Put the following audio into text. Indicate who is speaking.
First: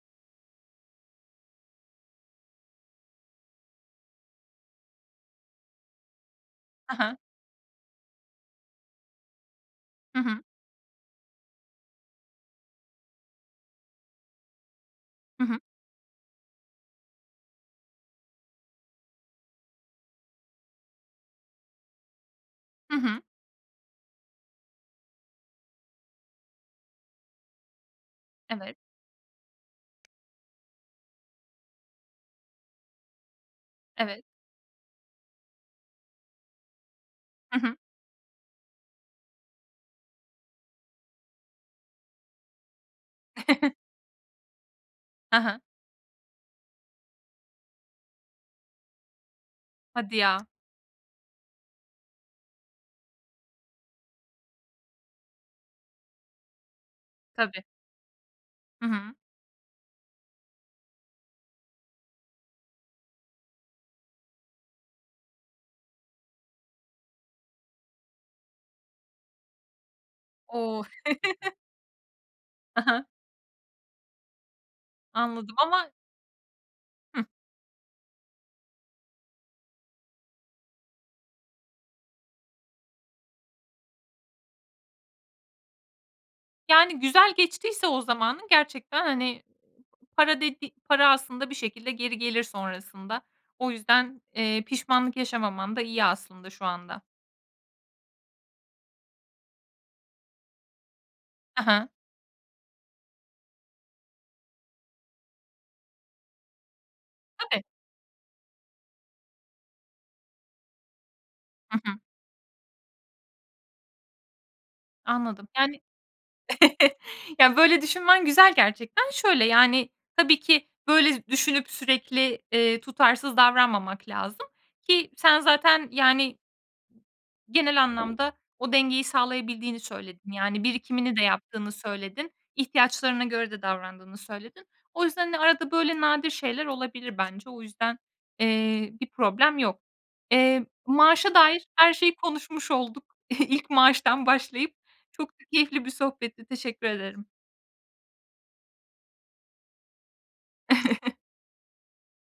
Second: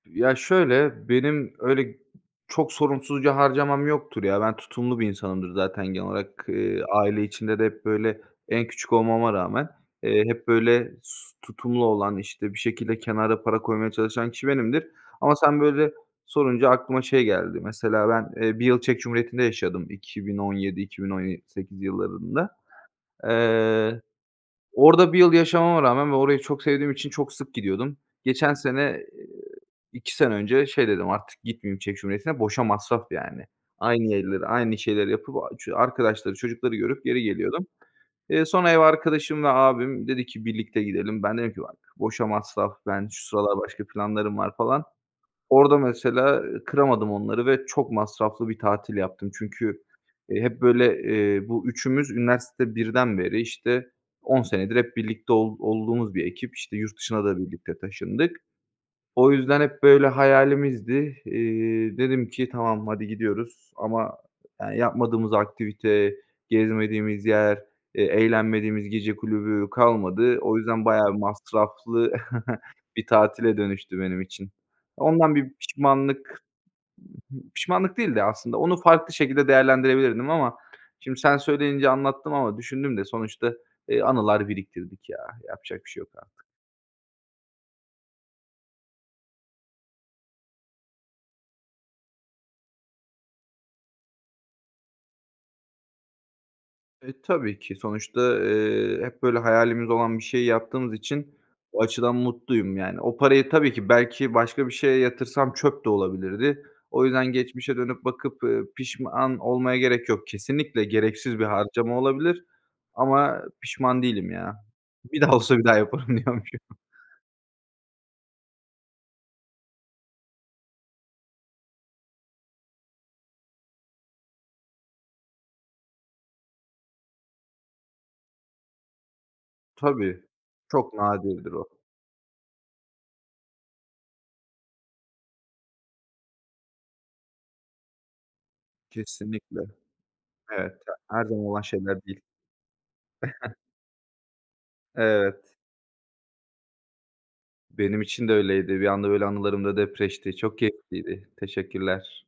Speaker 1: Ya, şöyle: Benim öyle g çok sorumsuzca harcamam yoktur ya. Ben tutumlu bir insanımdır zaten genel olarak. Eee,
Speaker 2: Ha ha.
Speaker 1: aile içinde de hep böyle, en küçük olmama rağmen,
Speaker 2: Hı
Speaker 1: eee,
Speaker 2: hı.
Speaker 1: hep böyle, s tutumlu olan, işte bir şekilde kenara para koymaya çalışan kişi benimdir ama
Speaker 2: Hı hı.
Speaker 1: sen böyle sorunca aklıma şey geldi, mesela ben, eee, 1 yıl Çek Cumhuriyeti'nde yaşadım 2017 iki bin on ye sekiz yıllarında.
Speaker 2: Hı hı.
Speaker 1: Eee, orada 1 yıl yaşamama rağmen ve orayı çok sevdiğim için çok sık gidiyordum. Geçen
Speaker 2: Evet.
Speaker 1: sene, eee, 2 sene önce şey dedim, "Artık gitmeyeyim Çek Cumhuriyeti'ne, boşa masraf yani." Aynı
Speaker 2: Evet.
Speaker 1: yerleri, aynı şeyleri yapıp o ç arkadaşları, çocukları görüp geri
Speaker 2: Hı
Speaker 1: geliyordum.
Speaker 2: hı.
Speaker 1: Eee, sonra ev arkadaşımla abim dedi ki birlikte gidelim. Ben dedim ki, "Bak, boşa masraf, ben şu sıralar başka planlarım var." falan.
Speaker 2: Ha ha.
Speaker 1: Orada mesela kıramadım onları ve çok masraflı bir tatil yaptım. Çünkü,
Speaker 2: Hadi
Speaker 1: eee,
Speaker 2: ya.
Speaker 1: hep böyle, eee, bu üçümüz üniversite 1'den beri, işte, 10 senedir hep birlikte ol olduğumuz bir ekip, işte, yurt dışına da
Speaker 2: Tabii.
Speaker 1: birlikte taşındık.
Speaker 2: Hı hı.
Speaker 1: O yüzden hep böyle hayalimizdi. Eee, dedim ki, "Tamam hadi gidiyoruz." Ama yani yapmadığımız aktivite, gezmediğimiz yer, eee, eğlenmediğimiz gece kulübü kalmadı. O
Speaker 2: O!
Speaker 1: yüzden bayağı masraflı
Speaker 2: Ha ha.
Speaker 1: bir tatile dönüştü benim için. Ondan bir
Speaker 2: Anladım ama
Speaker 1: pişmanlık
Speaker 2: Hıh.
Speaker 1: b pişmanlık değil de aslında onu farklı şekilde değerlendirebilirdim ama şimdi sen söyleyince anlattım ama düşündüm de sonuçta, eee, anılar biriktirdik ya. Yapacak bir şey yok artık.
Speaker 2: Yani güzel geçtiyse o zamanın gerçekten hani, para dediği para aslında bir şekilde geri gelir sonrasında. O yüzden, eee, pişmanlık yaşamaman da iyi aslında şu anda.
Speaker 1: E, tabii ki, sonuçta, eee, hep böyle hayalimiz olan bir şeyi yaptığımız için
Speaker 2: Ha
Speaker 1: o
Speaker 2: ha.
Speaker 1: açıdan mutluyum yani. O parayı, tabii ki, belki başka bir şeye yatırsam çöp de olabilirdi. O yüzden
Speaker 2: Tabii.
Speaker 1: geçmişe dönüp bakıp, eee, pişman olmaya gerek yok, kesinlikle gereksiz bir
Speaker 2: Hı hı.
Speaker 1: harcama olabilir ama pişman değilim ya. Bir daha
Speaker 2: Anladım.
Speaker 1: olsa bir daha
Speaker 2: Yani
Speaker 1: yaparım diyormuşum.
Speaker 2: Ya, böyle düşünmen güzel gerçekten. Şöyle yani tabii ki böyle z düşünüp sürekli, eee, tutarsız davranmamak lazım ki sen zaten yani Genel anlamda o dengeyi sağlayabildiğini
Speaker 1: Tabii,
Speaker 2: söyledin. Yani,
Speaker 1: çok
Speaker 2: birikimini de
Speaker 1: nadirdir o.
Speaker 2: yaptığını söyledin, ihtiyaçlarına göre de davrandığını söyledin. O yüzden hani arada böyle nadir şeyler olabilir bence. O yüzden, eee, bir problem
Speaker 1: Kesinlikle.
Speaker 2: yok. Eee,
Speaker 1: Evet, yani her
Speaker 2: maaşa
Speaker 1: zaman olan
Speaker 2: dair her
Speaker 1: şeyler
Speaker 2: şeyi
Speaker 1: değil.
Speaker 2: konuşmuş olduk ilk maaştan başlayıp. Çok da
Speaker 1: Evet.
Speaker 2: keyifli bir sohbetti, teşekkür ederim.
Speaker 1: Benim için de öyleydi, bir anda öyle anılarım da depreşti, çok keyifliydi. Teşekkürler.